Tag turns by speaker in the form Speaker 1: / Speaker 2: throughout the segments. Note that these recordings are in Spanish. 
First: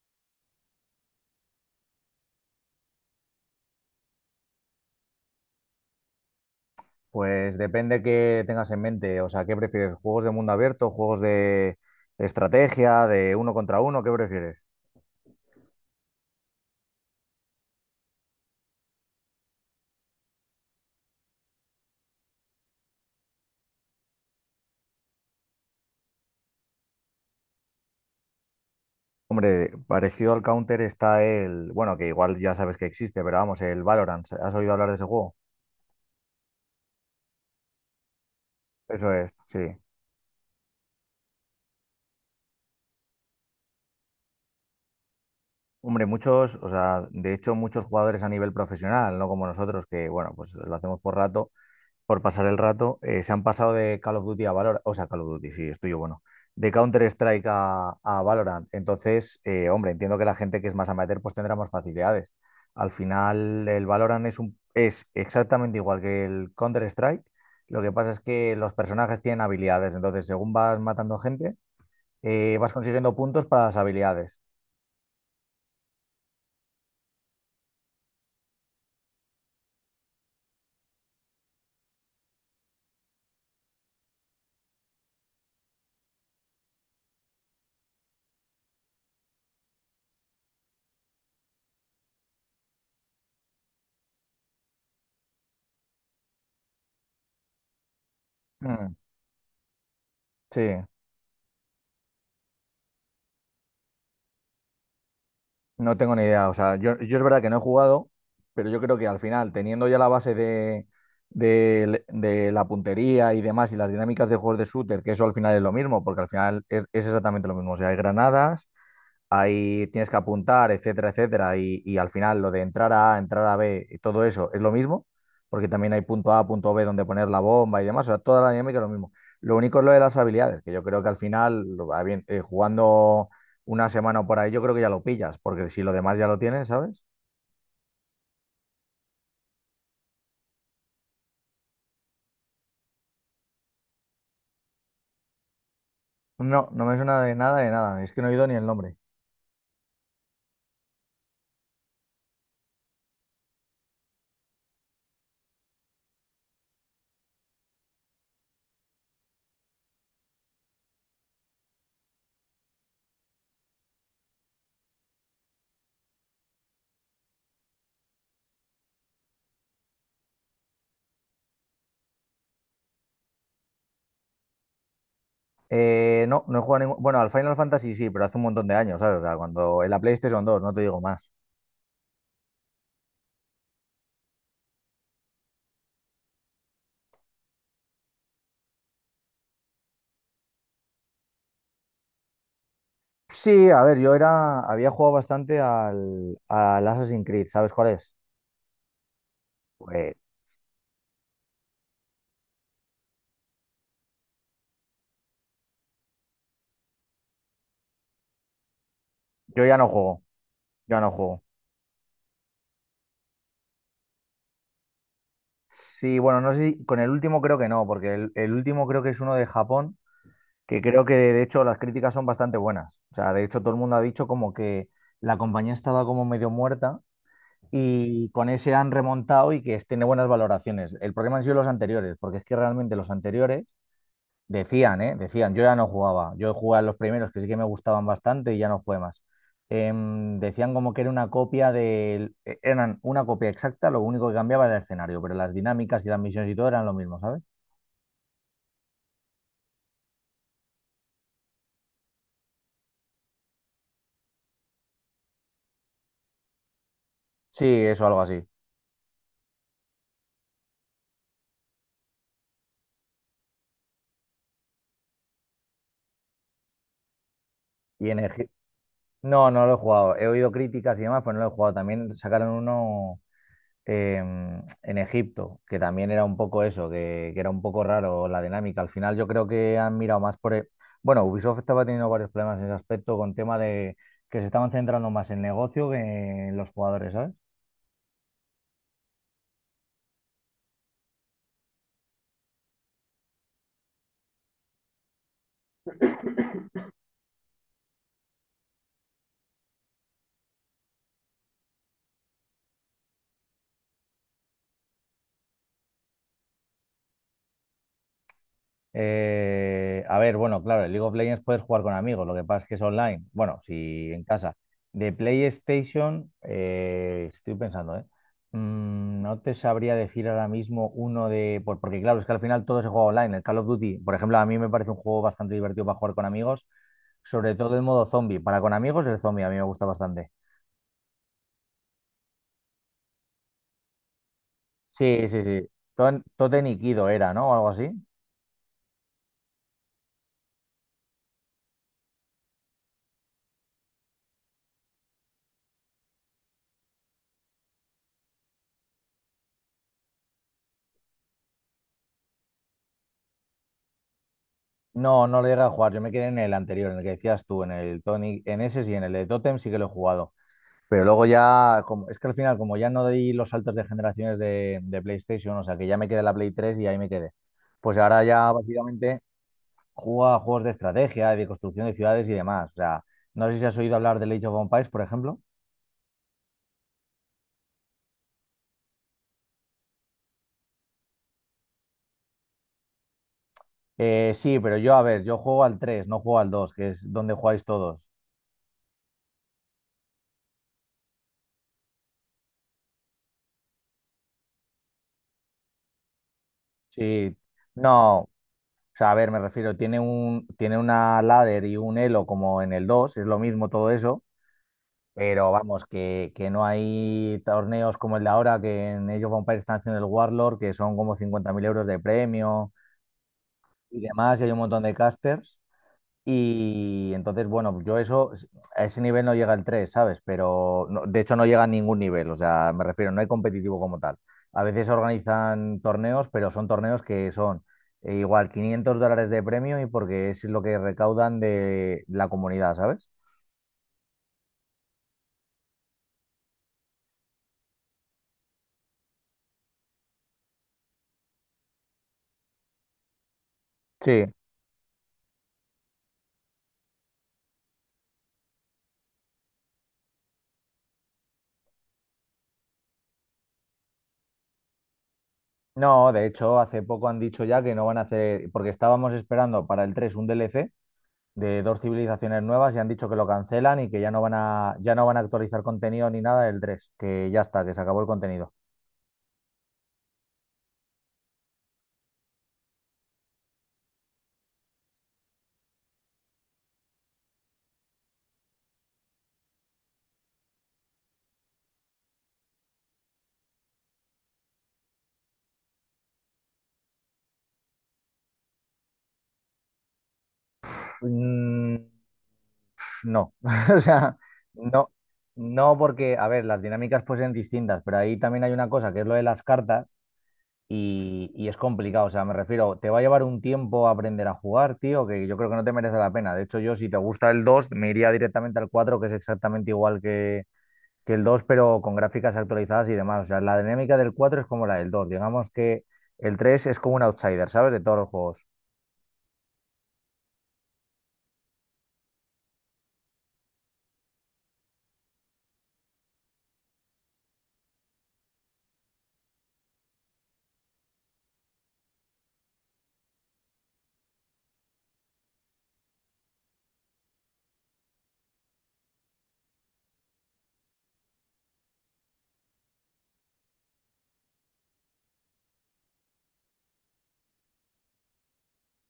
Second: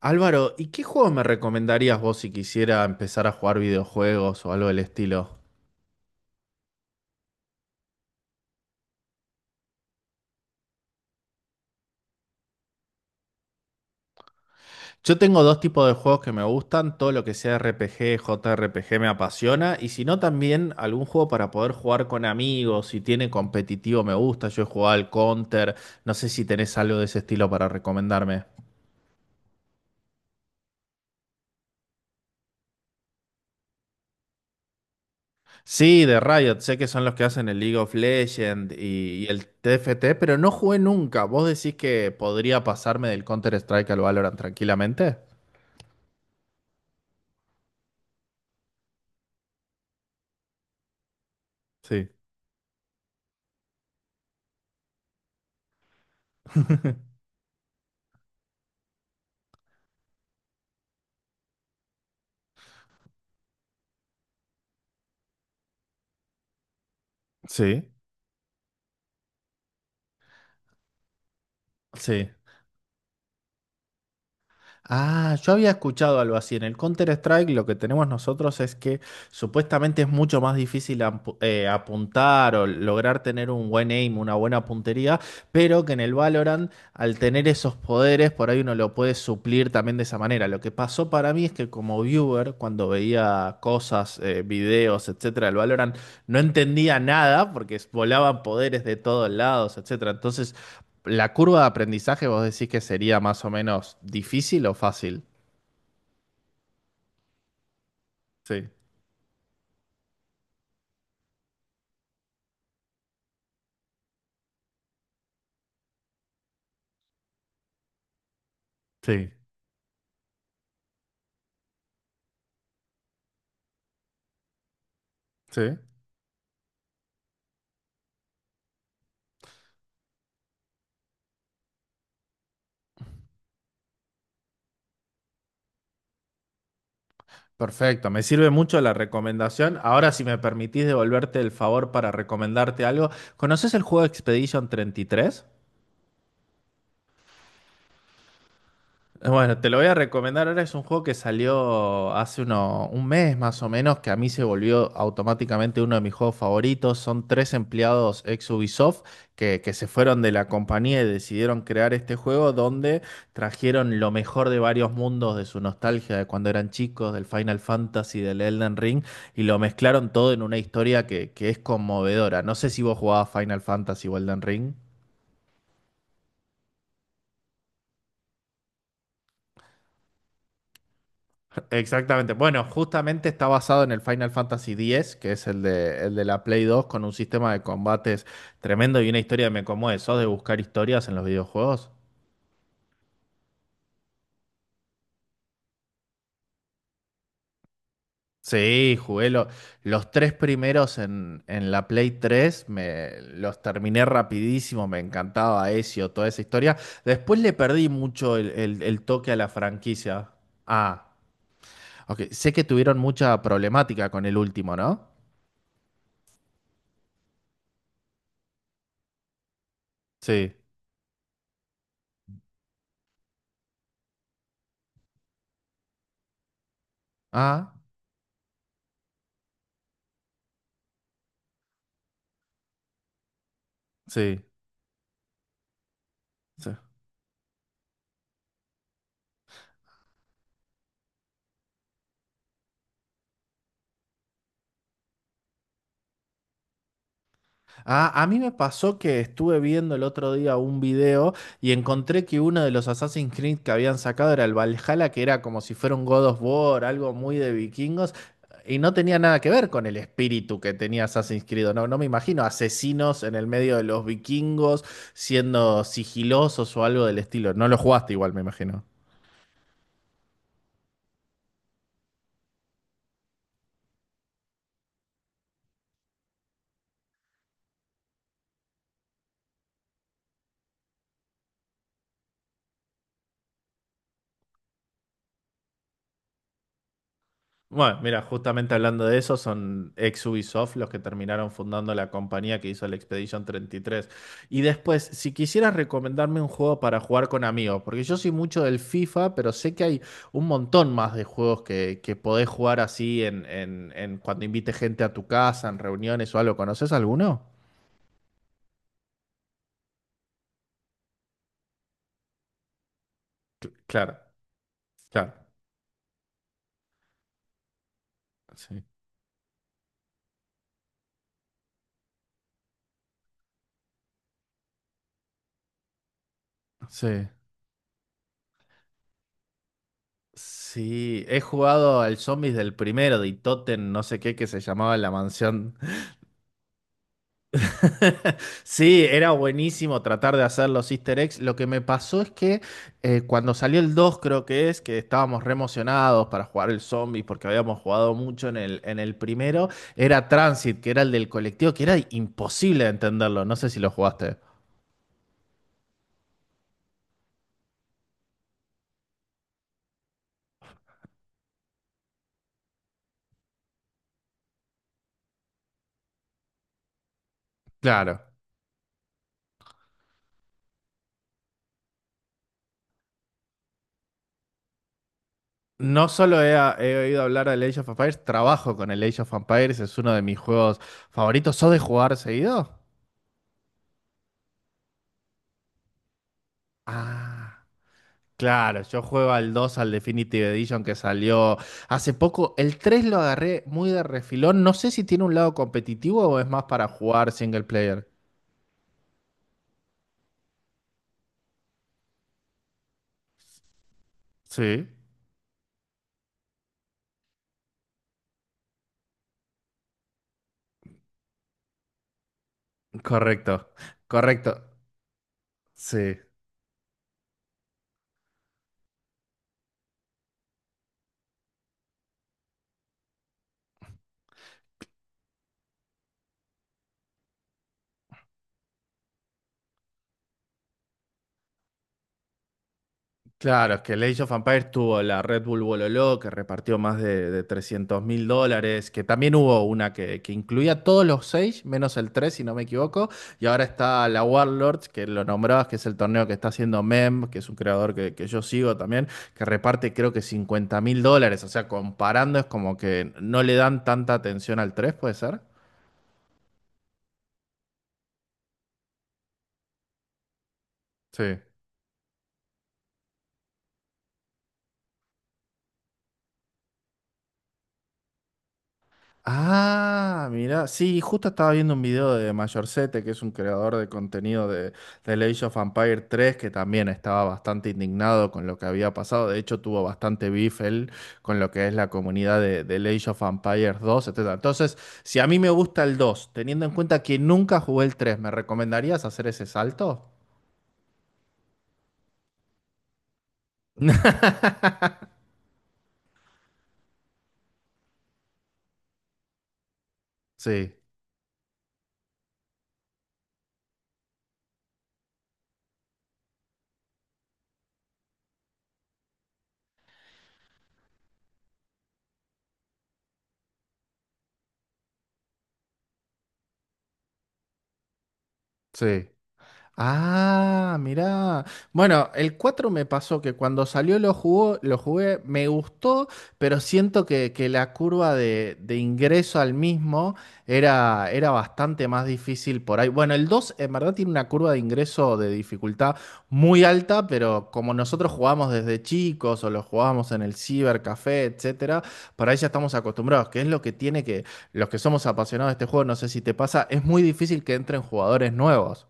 Speaker 1: Álvaro, ¿y qué juego me recomendarías vos si quisiera empezar a jugar videojuegos o algo del estilo?
Speaker 2: Pues depende qué tengas en mente. O sea, ¿qué prefieres? ¿Juegos de mundo abierto? ¿Juegos de estrategia? ¿De uno contra uno? ¿Qué prefieres?
Speaker 1: Yo tengo dos tipos de juegos que me gustan: todo lo que sea RPG, JRPG me apasiona, y si no, también algún juego para poder jugar con amigos. Si tiene competitivo, me gusta. Yo he jugado al Counter, no sé si tenés algo de ese estilo para recomendarme.
Speaker 2: Hombre, parecido al Counter está el, que igual ya sabes que existe, pero vamos, el Valorant. ¿Has oído hablar de ese juego?
Speaker 1: Sí, de Riot, sé que son los que hacen el League of Legends
Speaker 2: Eso
Speaker 1: y
Speaker 2: es,
Speaker 1: el
Speaker 2: sí.
Speaker 1: TFT, pero no jugué nunca. ¿Vos decís que podría pasarme del Counter-Strike al Valorant tranquilamente?
Speaker 2: Hombre, muchos, o sea, de hecho muchos jugadores a nivel profesional, no como nosotros, que bueno, pues lo hacemos por
Speaker 1: Sí.
Speaker 2: pasar el rato, se han pasado de Call of Duty a Valorant, o sea, Call of Duty, sí, estoy yo, bueno, de Counter-Strike a Valorant. Entonces, hombre, entiendo que la gente que es más amateur pues tendrá más facilidades. Al final, el Valorant es, un, es exactamente igual que el Counter-Strike. Lo
Speaker 1: Sí,
Speaker 2: que pasa es que los personajes tienen habilidades, entonces según vas matando gente,
Speaker 1: sí.
Speaker 2: vas consiguiendo puntos para las habilidades.
Speaker 1: Ah, yo había escuchado algo así. En el Counter-Strike lo que tenemos nosotros es que supuestamente es mucho más difícil apuntar o lograr tener un buen aim, una buena puntería, pero que en el Valorant, al tener esos poderes, por ahí uno lo puede suplir también de esa manera. Lo que pasó para mí es que como viewer, cuando veía cosas, videos, etcétera, del Valorant, no entendía nada porque volaban poderes de
Speaker 2: Mm,
Speaker 1: todos lados, etcétera. Entonces,
Speaker 2: sí.
Speaker 1: ¿la curva de aprendizaje vos decís que sería más o menos difícil o fácil?
Speaker 2: No tengo ni idea. O sea, yo es verdad que no he jugado,
Speaker 1: Sí,
Speaker 2: pero yo creo que al final, teniendo ya la base de la puntería y demás, y las dinámicas de juegos de shooter, que eso al final es lo mismo, porque al final es exactamente lo mismo. O sea, hay granadas,
Speaker 1: sí,
Speaker 2: ahí tienes que apuntar, etcétera, etcétera, y al final lo de entrar a A, entrar a B y todo eso es lo mismo, porque
Speaker 1: sí.
Speaker 2: también hay punto A, punto B donde poner la bomba y demás, o sea, toda la dinámica es lo mismo. Lo único es lo de las habilidades, que yo creo que al final, jugando una semana o por ahí, yo creo que ya lo pillas, porque si lo demás ya lo tienes, ¿sabes?
Speaker 1: Perfecto, me sirve mucho la recomendación. Ahora, si me permitís devolverte el favor para recomendarte algo, ¿conoces el juego Expedition 33?
Speaker 2: No, no me suena de nada, es que no he oído ni el nombre.
Speaker 1: Bueno, te lo voy a recomendar. Ahora, es un juego que salió hace un mes más o menos, que a mí se volvió automáticamente uno de mis juegos favoritos. Son tres empleados ex Ubisoft que se fueron de la compañía y decidieron crear este juego donde trajeron lo mejor de varios mundos, de su nostalgia de cuando eran chicos, del Final Fantasy, del Elden Ring, y lo mezclaron todo en una historia que es conmovedora. No sé si vos jugabas Final Fantasy o Elden Ring.
Speaker 2: No, no he jugado ningún... Bueno, al Final Fantasy sí, pero hace un montón de años, ¿sabes? O sea, cuando en la PlayStation 2, no te digo más.
Speaker 1: Exactamente. Bueno, justamente está basado en el Final Fantasy X, que es el de la Play 2, con un sistema de combates tremendo y una historia que me conmueve. ¿Sos de buscar historias en los videojuegos?
Speaker 2: Sí, a ver, yo era, había jugado bastante al Assassin's Creed, ¿sabes cuál es?
Speaker 1: Sí, los
Speaker 2: Pues
Speaker 1: tres primeros en la Play 3, me, los terminé rapidísimo, me encantaba Ezio, toda esa historia. Después le perdí mucho el toque a la
Speaker 2: yo ya no juego,
Speaker 1: franquicia.
Speaker 2: ya
Speaker 1: Ah,
Speaker 2: no juego.
Speaker 1: ok. Sé que tuvieron mucha problemática con el último, ¿no?
Speaker 2: Sí, bueno, no sé si con el último, creo que no, porque el último creo que es uno de Japón,
Speaker 1: Sí.
Speaker 2: que creo que de hecho las críticas son bastante buenas. O sea, de hecho todo el mundo ha dicho como que la compañía estaba como medio muerta,
Speaker 1: Ah,
Speaker 2: y con ese han remontado y que es- tiene buenas valoraciones. El problema han sido los anteriores, porque es que realmente los anteriores
Speaker 1: sí.
Speaker 2: decían, ¿eh? Decían, yo ya no jugaba. Yo
Speaker 1: Sí.
Speaker 2: jugaba en los primeros, que sí que me gustaban bastante, y ya no jugué más. Decían como que era una copia del... e- Eran una copia exacta, lo único que cambiaba era el escenario, pero las dinámicas y las misiones y todo eran lo mismo, ¿sabes?
Speaker 1: Ah, a mí me pasó que estuve viendo el otro día un video y encontré que uno de los Assassin's Creed que habían sacado era el Valhalla, que era como si fuera un God of War, algo muy de
Speaker 2: Sí, eso,
Speaker 1: vikingos,
Speaker 2: algo así.
Speaker 1: y no tenía nada que ver con el espíritu que tenía Assassin's Creed. No, no me imagino asesinos en el medio de los vikingos siendo sigilosos o algo del estilo. No lo
Speaker 2: Y
Speaker 1: jugaste
Speaker 2: en
Speaker 1: igual, me
Speaker 2: Egip-
Speaker 1: imagino.
Speaker 2: No, no lo he jugado. He oído críticas y demás, pero no lo he jugado. También sacaron uno, en Egipto, que también era un poco eso, que era un poco raro la dinámica. Al final yo creo que han mirado más por... el- Bueno, Ubisoft estaba teniendo varios problemas en ese aspecto, con tema de que se estaban centrando más en negocio que en los jugadores, ¿sabes?
Speaker 1: Bueno, mira, justamente hablando de eso, son ex Ubisoft los que terminaron fundando la compañía que hizo el Expedition 33. Y después, si quisieras recomendarme un juego para jugar con amigos, porque yo soy mucho del FIFA, pero sé que hay un montón más de juegos que podés jugar así en cuando invites gente a tu casa, en reuniones o algo. ¿Conoces alguno?
Speaker 2: A ver, bueno, claro, el League of Legends puedes jugar con amigos, lo que pasa es que es online. Bueno, si
Speaker 1: Claro,
Speaker 2: en casa. De
Speaker 1: claro.
Speaker 2: PlayStation, estoy pensando, ¿eh?
Speaker 1: Sí.
Speaker 2: Mm, no te sabría decir ahora mismo uno Porque claro, es que al final todo se juega online. El Call of Duty, por ejemplo, a mí me parece un juego bastante divertido para jugar con amigos,
Speaker 1: Sí.
Speaker 2: sobre todo el modo zombie. Para con amigos, el zombie a mí me gusta bastante.
Speaker 1: Sí, he jugado al Zombies del primero de Itoten, no sé qué, que se llamaba La
Speaker 2: Sí, sí, sí.
Speaker 1: Mansión.
Speaker 2: Totem y Kido era, ¿no? O algo así.
Speaker 1: Sí, era buenísimo tratar de hacer los easter eggs. Lo que me pasó es que cuando salió el 2, creo que es, que estábamos re emocionados para jugar el zombie porque habíamos jugado mucho en el primero, era Transit, que era el del colectivo, que era imposible de entenderlo. No sé si lo jugaste.
Speaker 2: No, no lo llegué a jugar. Yo me quedé en el anterior, en el que decías tú, en el Tony, en ese sí, en el de Totem sí que lo he jugado. Pero luego ya, como, es que al final, como ya no di los saltos de generaciones de PlayStation, o sea que ya me quedé en la Play tres y ahí me quedé. Pues
Speaker 1: Claro.
Speaker 2: ahora ya básicamente juego a juegos de estrategia, de construcción de ciudades y demás. O sea, no sé si has oído hablar del Age of Empires, por ejemplo.
Speaker 1: No solo he oído hablar del Age of Empires, trabajo con el Age of Empires, es uno de mis juegos favoritos. ¿Sos de jugar seguido?
Speaker 2: Sí, pero yo, a ver, yo juego al 3, no juego al 2, que es donde
Speaker 1: Ah.
Speaker 2: jugáis todos.
Speaker 1: Claro, yo juego al dos, al Definitive Edition que salió hace poco. El 3 lo agarré muy de refilón. No sé si tiene un lado competitivo o es más para jugar
Speaker 2: Sí,
Speaker 1: single player.
Speaker 2: no. O sea, a ver, me refiero, tiene una ladder y un elo, como en el dos, es lo mismo todo eso,
Speaker 1: Sí,
Speaker 2: pero vamos, que no hay torneos como el de ahora, que en Age of Empires están haciendo el Warlord, que son como 50.000 euros de premio
Speaker 1: correcto,
Speaker 2: y demás, y hay un
Speaker 1: correcto.
Speaker 2: montón de casters,
Speaker 1: Sí.
Speaker 2: y entonces, bueno, yo eso, a ese nivel no llega el tres, ¿sabes? Pero no, de hecho no llega a ningún nivel, o sea, me refiero, no hay competitivo como tal. A veces organizan torneos, pero son torneos que son igual 500 dólares de premio, y porque es lo que recaudan de la comunidad, ¿sabes?
Speaker 1: Claro, es que el Age of Empires tuvo la Red Bull Bololó, que repartió más de 300.000 dólares, que también hubo una que incluía todos los seis, menos el 3 si no me equivoco, y ahora está la
Speaker 2: Sí.
Speaker 1: Warlords, que lo nombrabas, que es el torneo que está haciendo Mem, que es un creador que yo sigo también, que reparte creo que 50.000 dólares. O sea, comparando, es como que no le dan tanta atención al tres, ¿puede ser?
Speaker 2: No, de hecho, hace poco han dicho ya que no van a hacer, porque estábamos esperando para el 3 un DLC
Speaker 1: Sí.
Speaker 2: de dos civilizaciones nuevas, y han dicho que lo cancelan y que ya no van a actualizar contenido ni nada del tres, que ya está, que se acabó el contenido.
Speaker 1: Ah, mira, sí, justo estaba viendo un video de Mayorzete, que es un creador de contenido de The Age of Empires tres, que también estaba bastante indignado con lo que había pasado. De hecho, tuvo bastante beef él con lo que es la comunidad de The Age of Empires 2, etcétera. Entonces, si a mí me gusta el 2, teniendo en cuenta que nunca jugué el 3, ¿me recomendarías hacer ese salto?
Speaker 2: Mm, no, o sea, no, no porque, a ver, las dinámicas pues son distintas, pero ahí también hay una cosa que es lo de las cartas,
Speaker 1: Sí,
Speaker 2: y es complicado, o sea, me refiero, te va a llevar un tiempo aprender a jugar, tío, que yo creo que no te merece la pena. De hecho, yo si te gusta el 2 me iría directamente al cuatro, que es exactamente igual que el dos, pero con gráficas actualizadas y demás. O sea, la dinámica del 4 es como la del dos. Digamos que el 3 es como un outsider, ¿sabes? De todos los juegos.
Speaker 1: sí. Ah, mirá. Bueno, el 4 me pasó que cuando salió lo jugué, me gustó, pero siento que la curva de ingreso al mismo era, era bastante más difícil por ahí. Bueno, el 2, en verdad, tiene una curva de ingreso de dificultad muy alta, pero como nosotros jugamos desde chicos o lo jugábamos en el cibercafé, etcétera, por ahí ya estamos acostumbrados. Que es lo que tiene, que los que somos apasionados de este juego, no sé si te pasa, es muy difícil que entren jugadores nuevos.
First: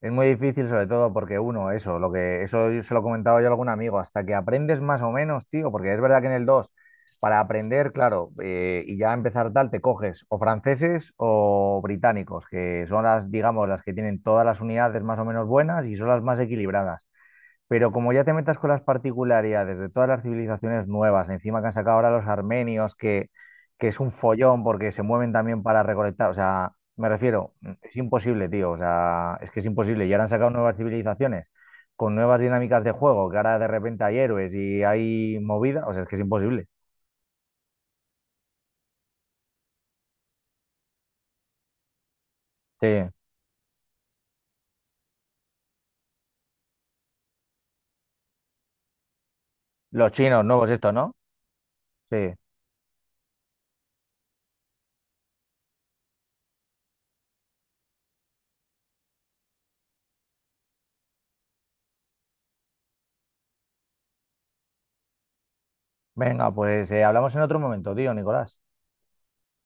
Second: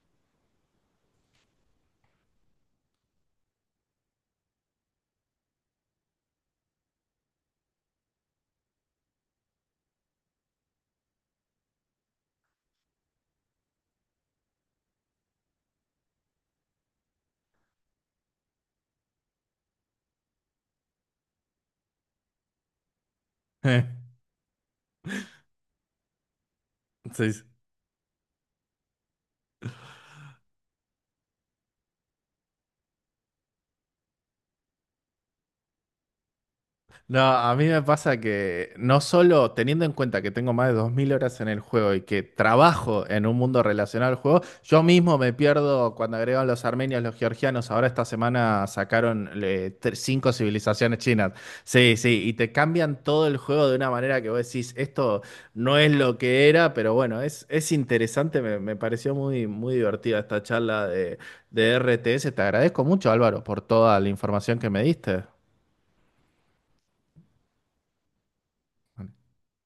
Speaker 2: Es muy difícil, sobre todo porque uno, eso, lo que eso yo se lo comentaba yo a algún amigo, hasta que aprendes más o menos, tío, porque es verdad que en el 2 para aprender, claro, y ya empezar tal, te coges o franceses o británicos, que son las, digamos, las que tienen todas las unidades más o menos buenas y son las más equilibradas. Pero como ya te metas con las particularidades de todas las civilizaciones nuevas, encima que han sacado ahora los armenios, que es un follón porque se mueven también para recolectar, o sea, me
Speaker 1: Sí, sí.
Speaker 2: refiero, es imposible, tío, o sea, es que es imposible. Y ahora han sacado nuevas civilizaciones con nuevas dinámicas de juego, que ahora de repente hay héroes y hay movida, o sea, es que es imposible.
Speaker 1: No, a mí me pasa que, no solo teniendo en cuenta que tengo más de 2.000 horas en el juego y que
Speaker 2: Sí,
Speaker 1: trabajo en un mundo relacionado al juego, yo mismo me pierdo cuando agregan los armenios, los georgianos, ahora esta semana sacaron
Speaker 2: los
Speaker 1: cinco
Speaker 2: chinos nuevos esto,
Speaker 1: civilizaciones
Speaker 2: ¿no?
Speaker 1: chinas. Sí, sí, y
Speaker 2: Sí.
Speaker 1: te cambian todo el juego de una manera que vos decís, esto no es lo que era. Pero bueno, es interesante, me pareció muy, muy divertida esta charla de RTS. Te agradezco mucho, Álvaro, por toda la información que me diste.
Speaker 2: Venga, pues hablamos en otro momento, tío, Nicolás.